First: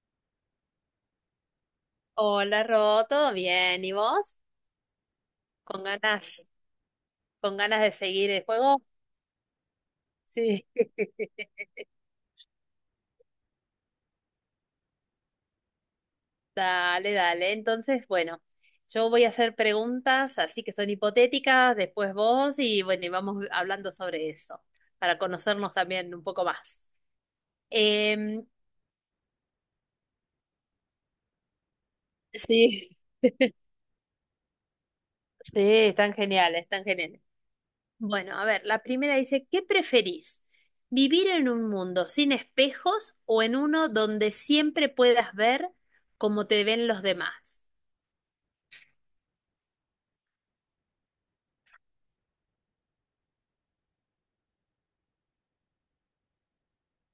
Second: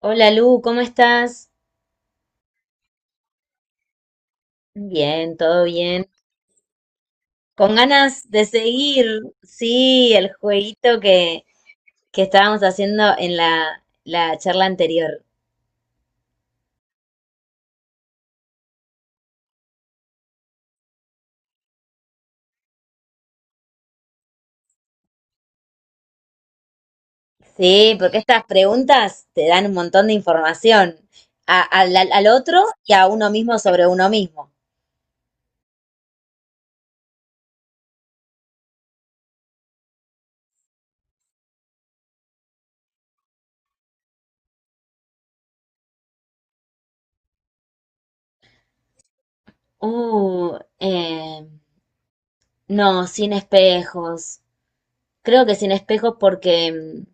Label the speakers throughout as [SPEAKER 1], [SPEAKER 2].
[SPEAKER 1] Hola Lu, ¿cómo estás?
[SPEAKER 2] Hola, Ro, ¿todo bien? ¿Y vos?
[SPEAKER 1] Bien, todo
[SPEAKER 2] ¿Con
[SPEAKER 1] bien.
[SPEAKER 2] ganas, con
[SPEAKER 1] Con
[SPEAKER 2] ganas de
[SPEAKER 1] ganas
[SPEAKER 2] seguir
[SPEAKER 1] de
[SPEAKER 2] el juego?
[SPEAKER 1] seguir, sí, el
[SPEAKER 2] Sí.
[SPEAKER 1] jueguito que estábamos haciendo en la charla anterior.
[SPEAKER 2] Dale, dale. Entonces, bueno, yo voy a hacer preguntas, así que son hipotéticas, después vos y bueno, y vamos hablando sobre eso, para conocernos también un poco más.
[SPEAKER 1] Sí, porque estas
[SPEAKER 2] Em,
[SPEAKER 1] preguntas te dan un montón de información al otro
[SPEAKER 2] sí,
[SPEAKER 1] y a uno mismo sobre uno mismo.
[SPEAKER 2] sí, están geniales, están geniales. Bueno, a ver, la primera dice, ¿qué preferís? ¿Vivir en un mundo sin espejos o en uno donde siempre puedas ver cómo te ven los demás?
[SPEAKER 1] Uh, eh, no, sin espejos. Creo que sin espejos porque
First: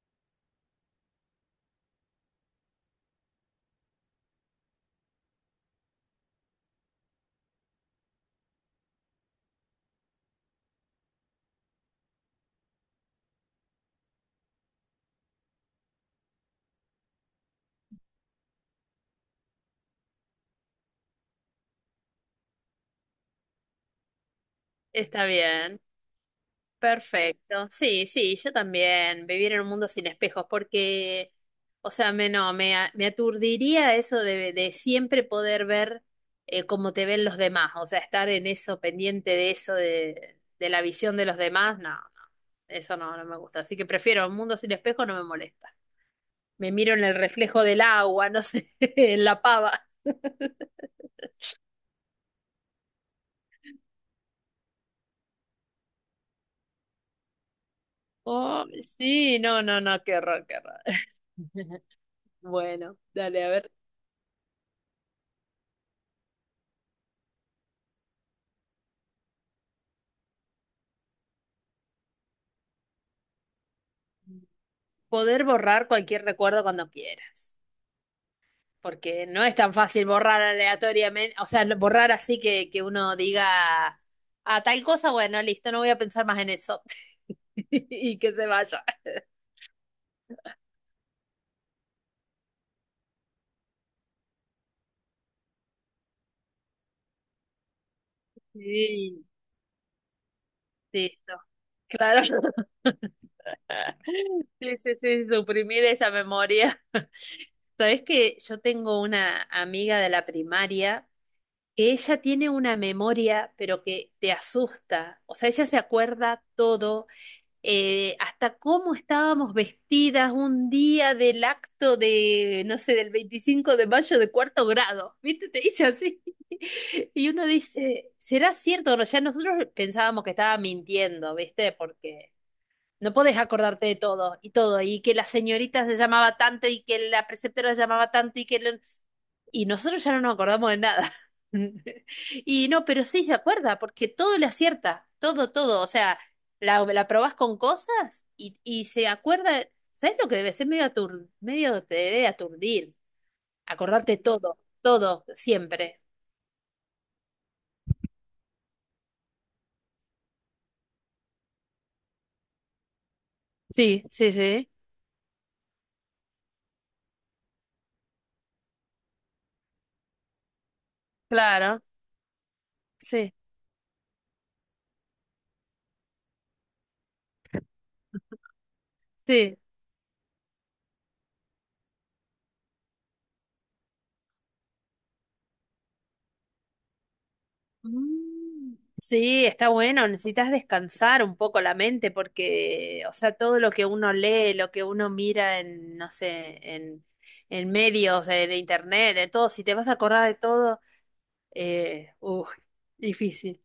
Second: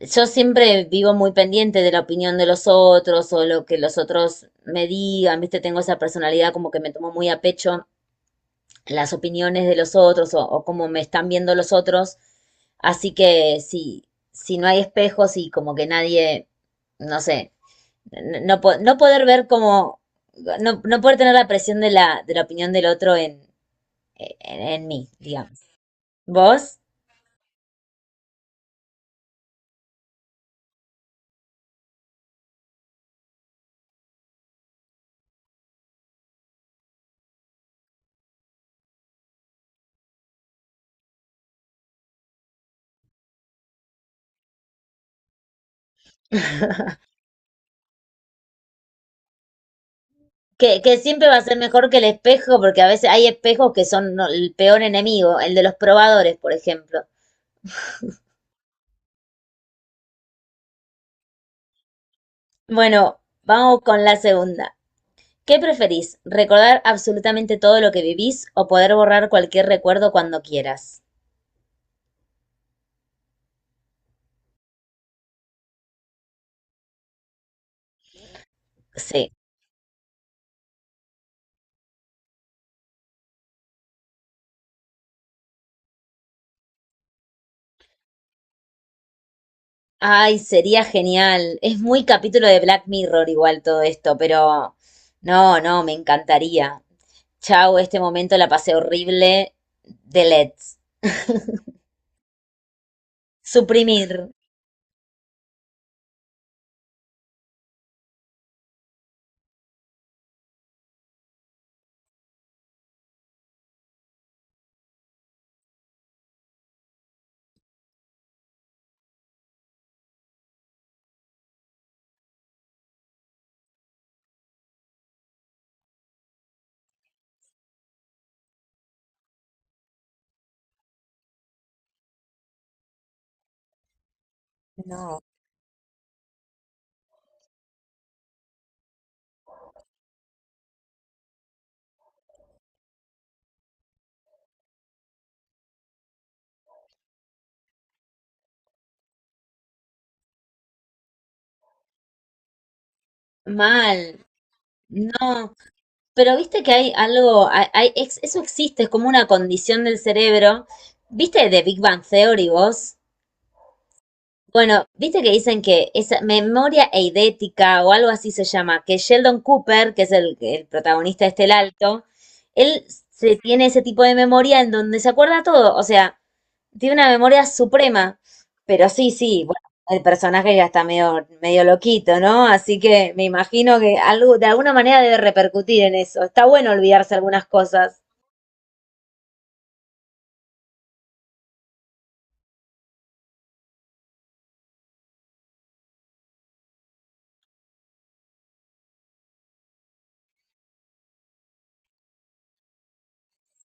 [SPEAKER 1] yo siempre vivo muy pendiente de la opinión de los otros o lo que los otros me digan, ¿viste? Tengo esa personalidad como que me tomo muy a pecho las opiniones de los otros o cómo me están viendo los otros. Así que si no hay espejos y como que nadie, no sé, no poder ver como, no poder tener la presión de de la opinión del otro en mí,
[SPEAKER 2] Está
[SPEAKER 1] digamos.
[SPEAKER 2] bien.
[SPEAKER 1] ¿Vos?
[SPEAKER 2] Perfecto. Sí, sí, yo también. Vivir en un mundo sin espejos, porque, o sea, me, no, me, a- me aturdiría eso de siempre poder ver cómo te ven los demás. O sea, estar en eso, pendiente de eso, de la visión de los demás, no, no, eso no, no me gusta. Así que prefiero un mundo sin espejos, no me molesta. Me miro en el reflejo del agua, no sé, en la pava.
[SPEAKER 1] Que siempre va a ser mejor que el espejo, porque a veces hay espejos que son el peor enemigo, el de los probadores, por ejemplo.
[SPEAKER 2] Oh, sí, no, no, no, qué horror, qué horror. Bueno,
[SPEAKER 1] Bueno,
[SPEAKER 2] dale, a ver.
[SPEAKER 1] vamos con la segunda. ¿Qué preferís? ¿Recordar absolutamente todo lo que vivís o poder borrar cualquier recuerdo cuando quieras?
[SPEAKER 2] Poder borrar cualquier recuerdo cuando quieras, porque
[SPEAKER 1] Sí.
[SPEAKER 2] no es tan fácil borrar aleatoriamente, o sea, borrar así que uno diga, a tal cosa, bueno, listo, no voy a pensar más en eso y que se vaya.
[SPEAKER 1] Ay, sería genial. Es muy capítulo de Black Mirror igual todo esto, pero no, me encantaría. Chau, este momento la pasé
[SPEAKER 2] Sí,
[SPEAKER 1] horrible. Delete.
[SPEAKER 2] listo. Claro,
[SPEAKER 1] Suprimir.
[SPEAKER 2] sí, sí, sí, suprimir esa memoria. Sabes que yo tengo una amiga de la primaria que ella tiene una memoria, pero que te asusta. O sea, ella se acuerda todo hasta cómo estábamos vestidas un día del acto de, no sé, del 25 de mayo de cuarto grado, ¿viste? Te dice así. Y uno dice, ¿será cierto? O no, ya nosotros pensábamos que estaba mintiendo, ¿viste? Porque no podés acordarte de todo y todo, y que
[SPEAKER 1] No.
[SPEAKER 2] la señorita se llamaba tanto y que la preceptora se llamaba tanto y que Y nosotros ya no nos acordamos de nada. Y no, pero sí se acuerda, porque todo le acierta, todo, todo. O sea, la probás con cosas y se acuerda, ¿sabes lo que debe ser? Medio te debe aturdir, acordarte
[SPEAKER 1] Mal.
[SPEAKER 2] todo, todo,
[SPEAKER 1] No,
[SPEAKER 2] siempre.
[SPEAKER 1] pero viste que hay algo, eso existe, es como una condición del cerebro. ¿Viste de Big Bang Theory vos?
[SPEAKER 2] Sí, sí, sí,
[SPEAKER 1] Bueno, viste que dicen que esa memoria eidética o algo así se llama, que Sheldon Cooper, que es el protagonista de este El
[SPEAKER 2] claro,
[SPEAKER 1] Alto, él
[SPEAKER 2] sí,
[SPEAKER 1] se tiene ese tipo de memoria en donde se acuerda todo. O sea, tiene una memoria suprema, pero sí,
[SPEAKER 2] sí.
[SPEAKER 1] bueno, el personaje ya está medio loquito, ¿no? Así que me imagino que algo, de alguna manera debe repercutir en eso. Está bueno olvidarse algunas cosas.
[SPEAKER 2] Mm. Sí, está bueno, necesitas descansar un poco la mente porque, o sea, todo lo que uno lee, lo que uno mira en, no sé, en medios, en internet, de todo, si te vas a acordar de todo, uf, difícil.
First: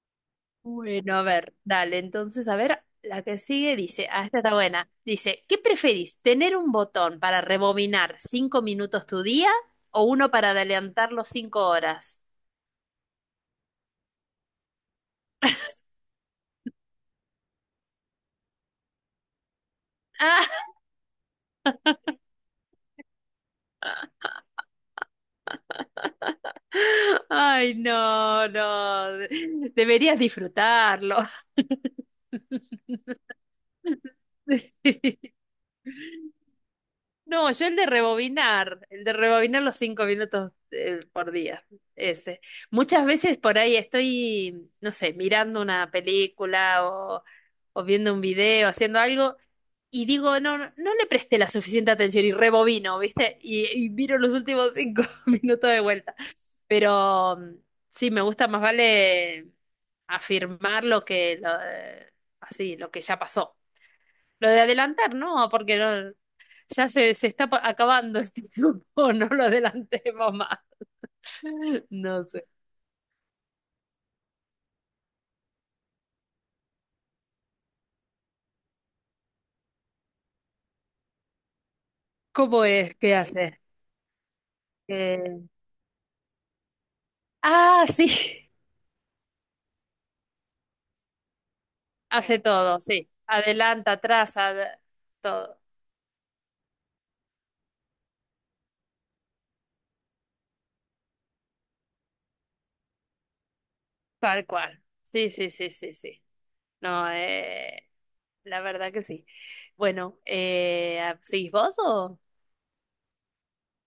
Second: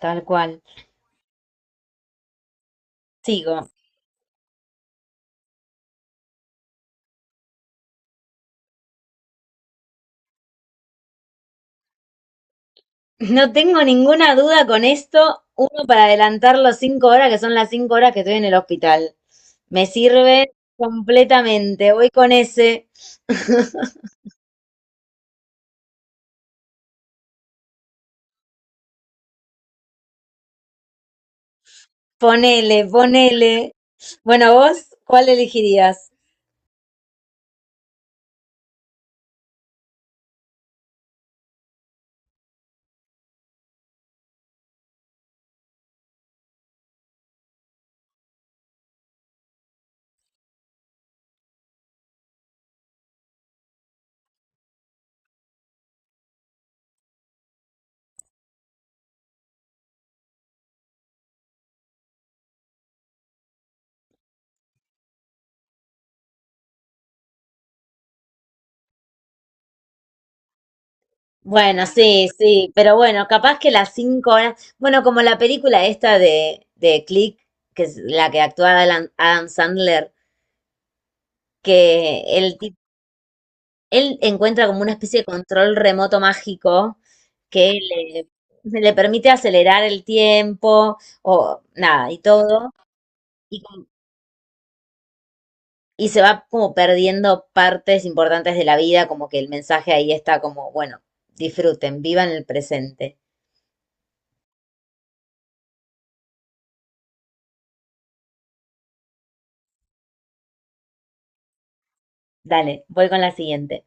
[SPEAKER 1] Tal cual.
[SPEAKER 2] Bueno, a ver, dale, entonces, a ver, la que
[SPEAKER 1] Sigo.
[SPEAKER 2] sigue dice, ah, esta está buena, dice, ¿qué preferís, tener un botón para rebobinar 5 minutos tu día o uno para adelantarlo 5 horas?
[SPEAKER 1] No tengo ninguna duda con esto. Uno para adelantar los 5 horas, que son las 5 horas que estoy en el hospital. Me sirve
[SPEAKER 2] Ah,
[SPEAKER 1] completamente. Voy con ese.
[SPEAKER 2] ay, no, no. Deberías disfrutarlo.
[SPEAKER 1] Ponele, ponele. Bueno, vos, ¿cuál elegirías?
[SPEAKER 2] No, yo el de rebobinar los 5 minutos por día, ese. Muchas veces por ahí estoy, no sé, mirando una película o viendo un video, haciendo algo, y digo, no, no, no le presté la suficiente atención y rebobino, ¿viste? Y miro los últimos cinco minutos de vuelta. Pero sí, me gusta más vale afirmar lo que lo, así, lo que ya pasó. Lo de adelantar, no, porque no, ya se está acabando el tiempo, no lo adelantemos más.
[SPEAKER 1] Bueno,
[SPEAKER 2] No sé.
[SPEAKER 1] sí, pero bueno, capaz que las 5 horas, bueno, como la película esta de Click, que es la que actúa Adam Sandler, que
[SPEAKER 2] ¿Cómo es? ¿Qué hace?
[SPEAKER 1] él encuentra como una especie de
[SPEAKER 2] Eh,
[SPEAKER 1] control remoto mágico que
[SPEAKER 2] ah, sí,
[SPEAKER 1] le permite acelerar el tiempo o nada, y
[SPEAKER 2] hace
[SPEAKER 1] todo,
[SPEAKER 2] todo, sí.
[SPEAKER 1] y, como-
[SPEAKER 2] Adelanta, atrás, todo,
[SPEAKER 1] y se va como perdiendo partes importantes de la vida, como que el mensaje ahí está como, bueno, disfruten, vivan el presente.
[SPEAKER 2] tal cual. Sí, sí, sí, sí, sí. No, la verdad que sí. Bueno, ¿seguís vos o...?
[SPEAKER 1] Dale, voy con la siguiente.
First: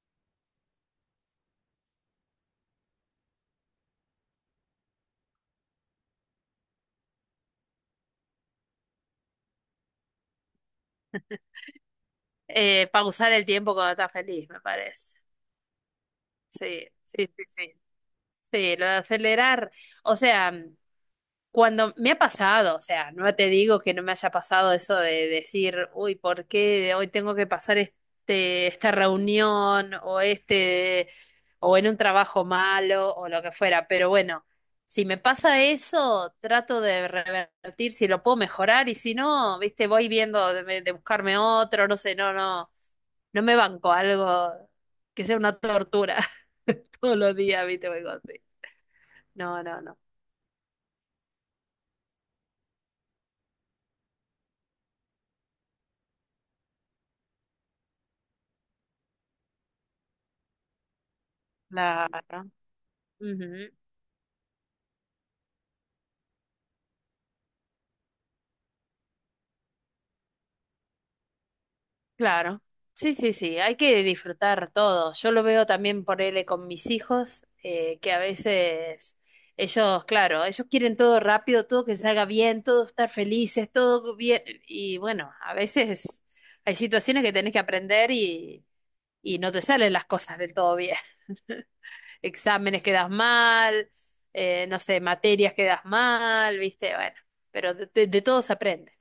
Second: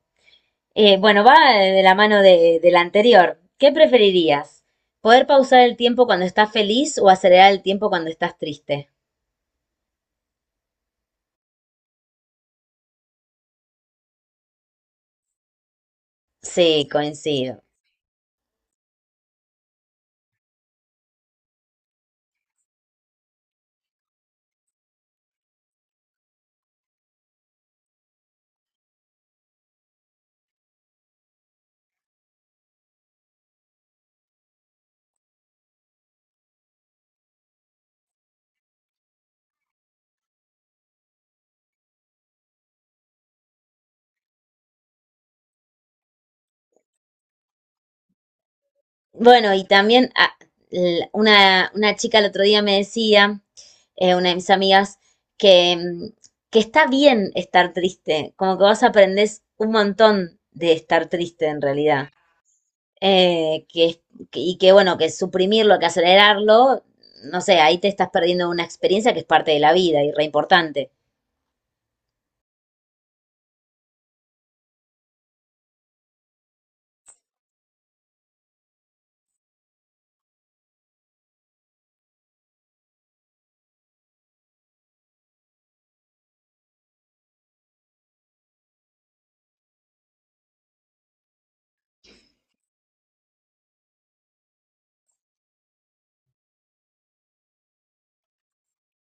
[SPEAKER 1] Bueno, va de la mano de la anterior. ¿Qué preferirías? ¿Poder pausar el tiempo cuando estás feliz o acelerar el tiempo cuando estás triste?
[SPEAKER 2] Pausar el tiempo cuando estás feliz, me parece.
[SPEAKER 1] Sí,
[SPEAKER 2] Sí, sí, sí,
[SPEAKER 1] coincido.
[SPEAKER 2] sí. Sí, lo de acelerar. O sea, cuando me ha pasado, o sea, no te digo que no me haya pasado eso de decir, uy, ¿por qué hoy tengo que pasar esta reunión o o en un trabajo malo o lo que fuera? Pero bueno, si me pasa eso, trato de revertir si lo puedo mejorar y si no, viste, voy viendo de buscarme otro, no sé, no, no. No me banco algo que sea una tortura todos los días, ¿viste? O algo así.
[SPEAKER 1] Bueno,
[SPEAKER 2] No,
[SPEAKER 1] y
[SPEAKER 2] no, no.
[SPEAKER 1] también una chica el otro día me decía, una de mis amigas, que, mm, que está bien estar triste, como que vos aprendés un montón de estar triste en realidad.
[SPEAKER 2] Claro.
[SPEAKER 1] eh,
[SPEAKER 2] Ujú,
[SPEAKER 1] que, es- y que bueno, que suprimirlo, que acelerarlo, no sé, ahí te estás perdiendo una experiencia que es parte de la vida y re importante.
[SPEAKER 2] claro. Sí, sí, sí. Hay que disfrutar todo. Yo lo veo también por él con mis hijos, que a veces ellos, claro, ellos quieren todo rápido, todo que salga bien, todo estar felices, todo bien. Y bueno, a veces hay situaciones que tenés que aprender y no te salen las cosas del todo bien. Exámenes que das mal, no sé, materias que das mal, ¿viste? Bueno, pero de, de todo se aprende.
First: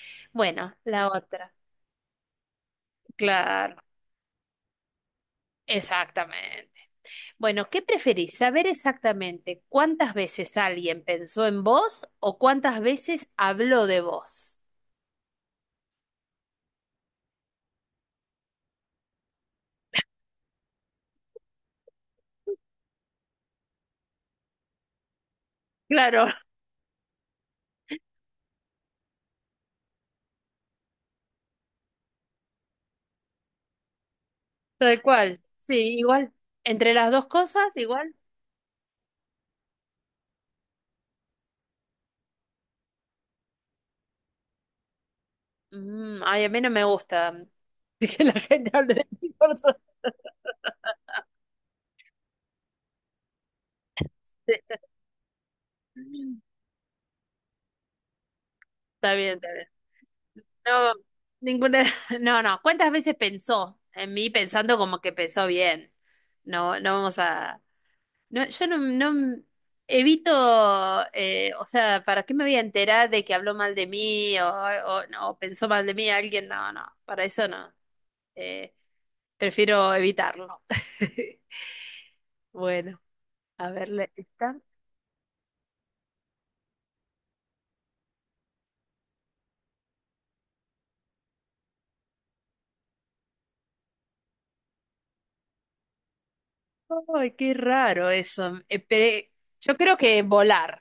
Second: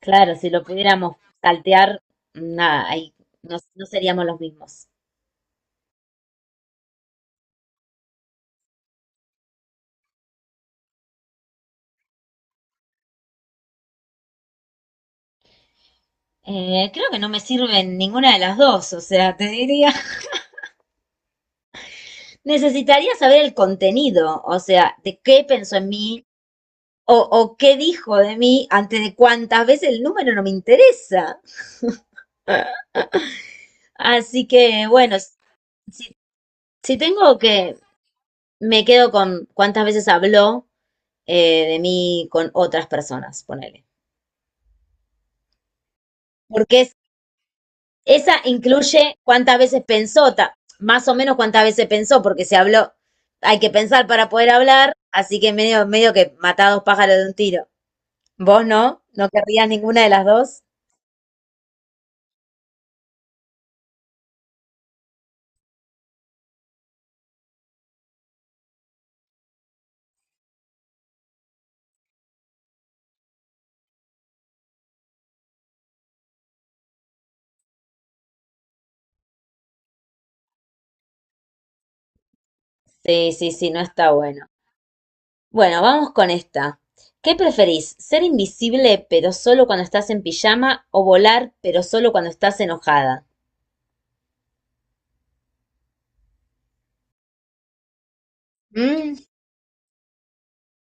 [SPEAKER 1] Claro, si lo
[SPEAKER 2] Bueno, la
[SPEAKER 1] pudiéramos
[SPEAKER 2] otra.
[SPEAKER 1] saltear, nada, ahí
[SPEAKER 2] Claro,
[SPEAKER 1] no seríamos los mismos.
[SPEAKER 2] exactamente. Bueno, ¿qué preferís? ¿Saber exactamente cuántas veces alguien pensó en vos o cuántas veces habló de vos?
[SPEAKER 1] Creo que no me sirven ninguna de las dos, o sea, te diría. Necesitaría saber el contenido, o sea, de qué pensó en mí
[SPEAKER 2] Claro,
[SPEAKER 1] o qué dijo de mí antes de cuántas veces el número no me interesa. Así que,
[SPEAKER 2] tal
[SPEAKER 1] bueno,
[SPEAKER 2] cual. Sí,
[SPEAKER 1] si,
[SPEAKER 2] igual. Entre
[SPEAKER 1] si
[SPEAKER 2] las dos
[SPEAKER 1] tengo
[SPEAKER 2] cosas,
[SPEAKER 1] que
[SPEAKER 2] igual.
[SPEAKER 1] me quedo con cuántas veces habló de mí con otras personas, ponele.
[SPEAKER 2] Mm, ay, a mí no
[SPEAKER 1] Porque
[SPEAKER 2] me
[SPEAKER 1] es,
[SPEAKER 2] gusta que la
[SPEAKER 1] esa
[SPEAKER 2] gente hable de
[SPEAKER 1] incluye
[SPEAKER 2] mí por
[SPEAKER 1] cuántas
[SPEAKER 2] otro.
[SPEAKER 1] veces pensó, más o menos cuántas veces pensó, porque se habló, hay que pensar para poder
[SPEAKER 2] Sí.
[SPEAKER 1] hablar, así que medio que matá a dos pájaros de un tiro. ¿Vos no?
[SPEAKER 2] Está
[SPEAKER 1] ¿No
[SPEAKER 2] bien, está
[SPEAKER 1] querrías
[SPEAKER 2] bien.
[SPEAKER 1] ninguna de las dos?
[SPEAKER 2] No, ninguna, no, no. ¿Cuántas veces pensó en mí pensando como que pensó bien? No, no vamos a, no, yo no, no evito, o sea, ¿para qué me voy a enterar de que habló mal de mí o, no, o pensó mal de mí alguien? No, no, para eso no. Eh, Prefiero evitarlo. Bueno,
[SPEAKER 1] Sí, sí,
[SPEAKER 2] a
[SPEAKER 1] sí, no
[SPEAKER 2] verle
[SPEAKER 1] está bueno.
[SPEAKER 2] está.
[SPEAKER 1] Bueno, vamos con esta. ¿Qué preferís? ¿Ser invisible pero solo cuando estás en pijama o volar pero solo cuando estás enojada?
[SPEAKER 2] Ay, qué raro eso. Eh,
[SPEAKER 1] Mm.
[SPEAKER 2] pe- yo creo que volar.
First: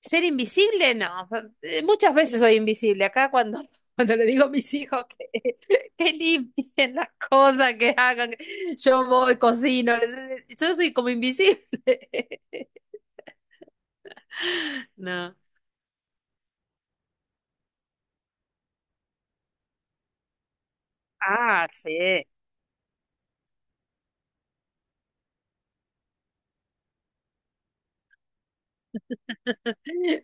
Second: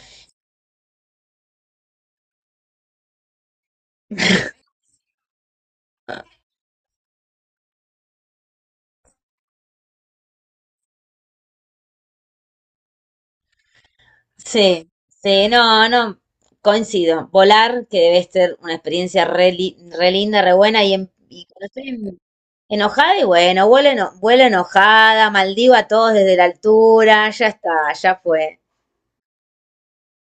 [SPEAKER 2] Ser invisible, no. Muchas veces soy invisible. Acá cuando, cuando le digo a mis hijos que, que limpien las cosas, que hagan, yo voy, cocino. Yo soy como invisible.
[SPEAKER 1] Sí,
[SPEAKER 2] No.
[SPEAKER 1] sí, no, no, coincido. Volar, que debe ser una experiencia re linda, re buena, y cuando
[SPEAKER 2] Ah, sí.
[SPEAKER 1] enojada, y bueno, vuelo, vuelo enojada, maldigo a todos desde la altura, ya está, ya fue.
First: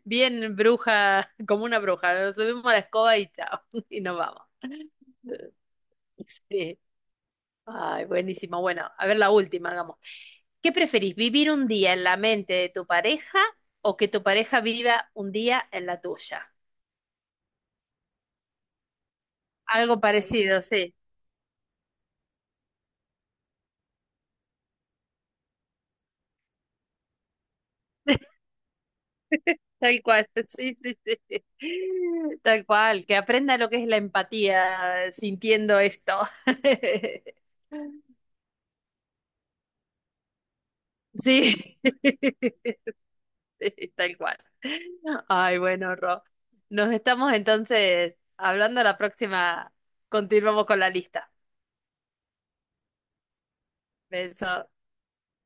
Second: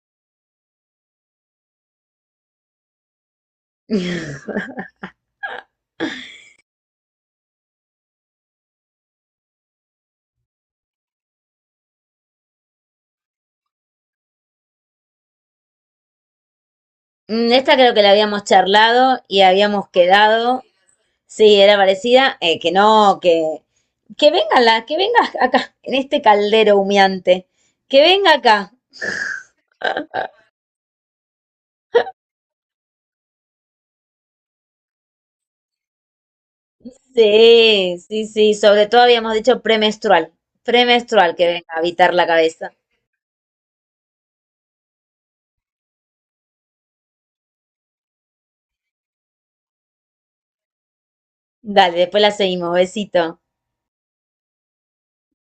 [SPEAKER 2] Bien bruja, como una bruja. Nos subimos a la escoba y chao. Y nos vamos. Sí. Ay, buenísimo. Bueno, a ver la última, hagamos. ¿Qué preferís, vivir un día en la mente de tu pareja o que tu pareja viva un día en la tuya?
[SPEAKER 1] Mm, esta creo que la habíamos charlado y habíamos
[SPEAKER 2] Algo parecido,
[SPEAKER 1] quedado,
[SPEAKER 2] sí,
[SPEAKER 1] sí, era parecida, que no, que venga que venga acá, en este caldero humeante, que venga acá.
[SPEAKER 2] tal cual, sí, sí, sí, tal cual, que aprenda lo que es la empatía sintiendo esto.
[SPEAKER 1] Sí, sí, sí, sobre todo habíamos dicho premenstrual, premenstrual que
[SPEAKER 2] Sí,
[SPEAKER 1] venga a habitar la cabeza.
[SPEAKER 2] sí, tal cual. Ay, bueno, Ro, nos estamos entonces hablando la próxima, continuamos con la lista.
[SPEAKER 1] Dale, después la seguimos, besito.
[SPEAKER 2] Beso.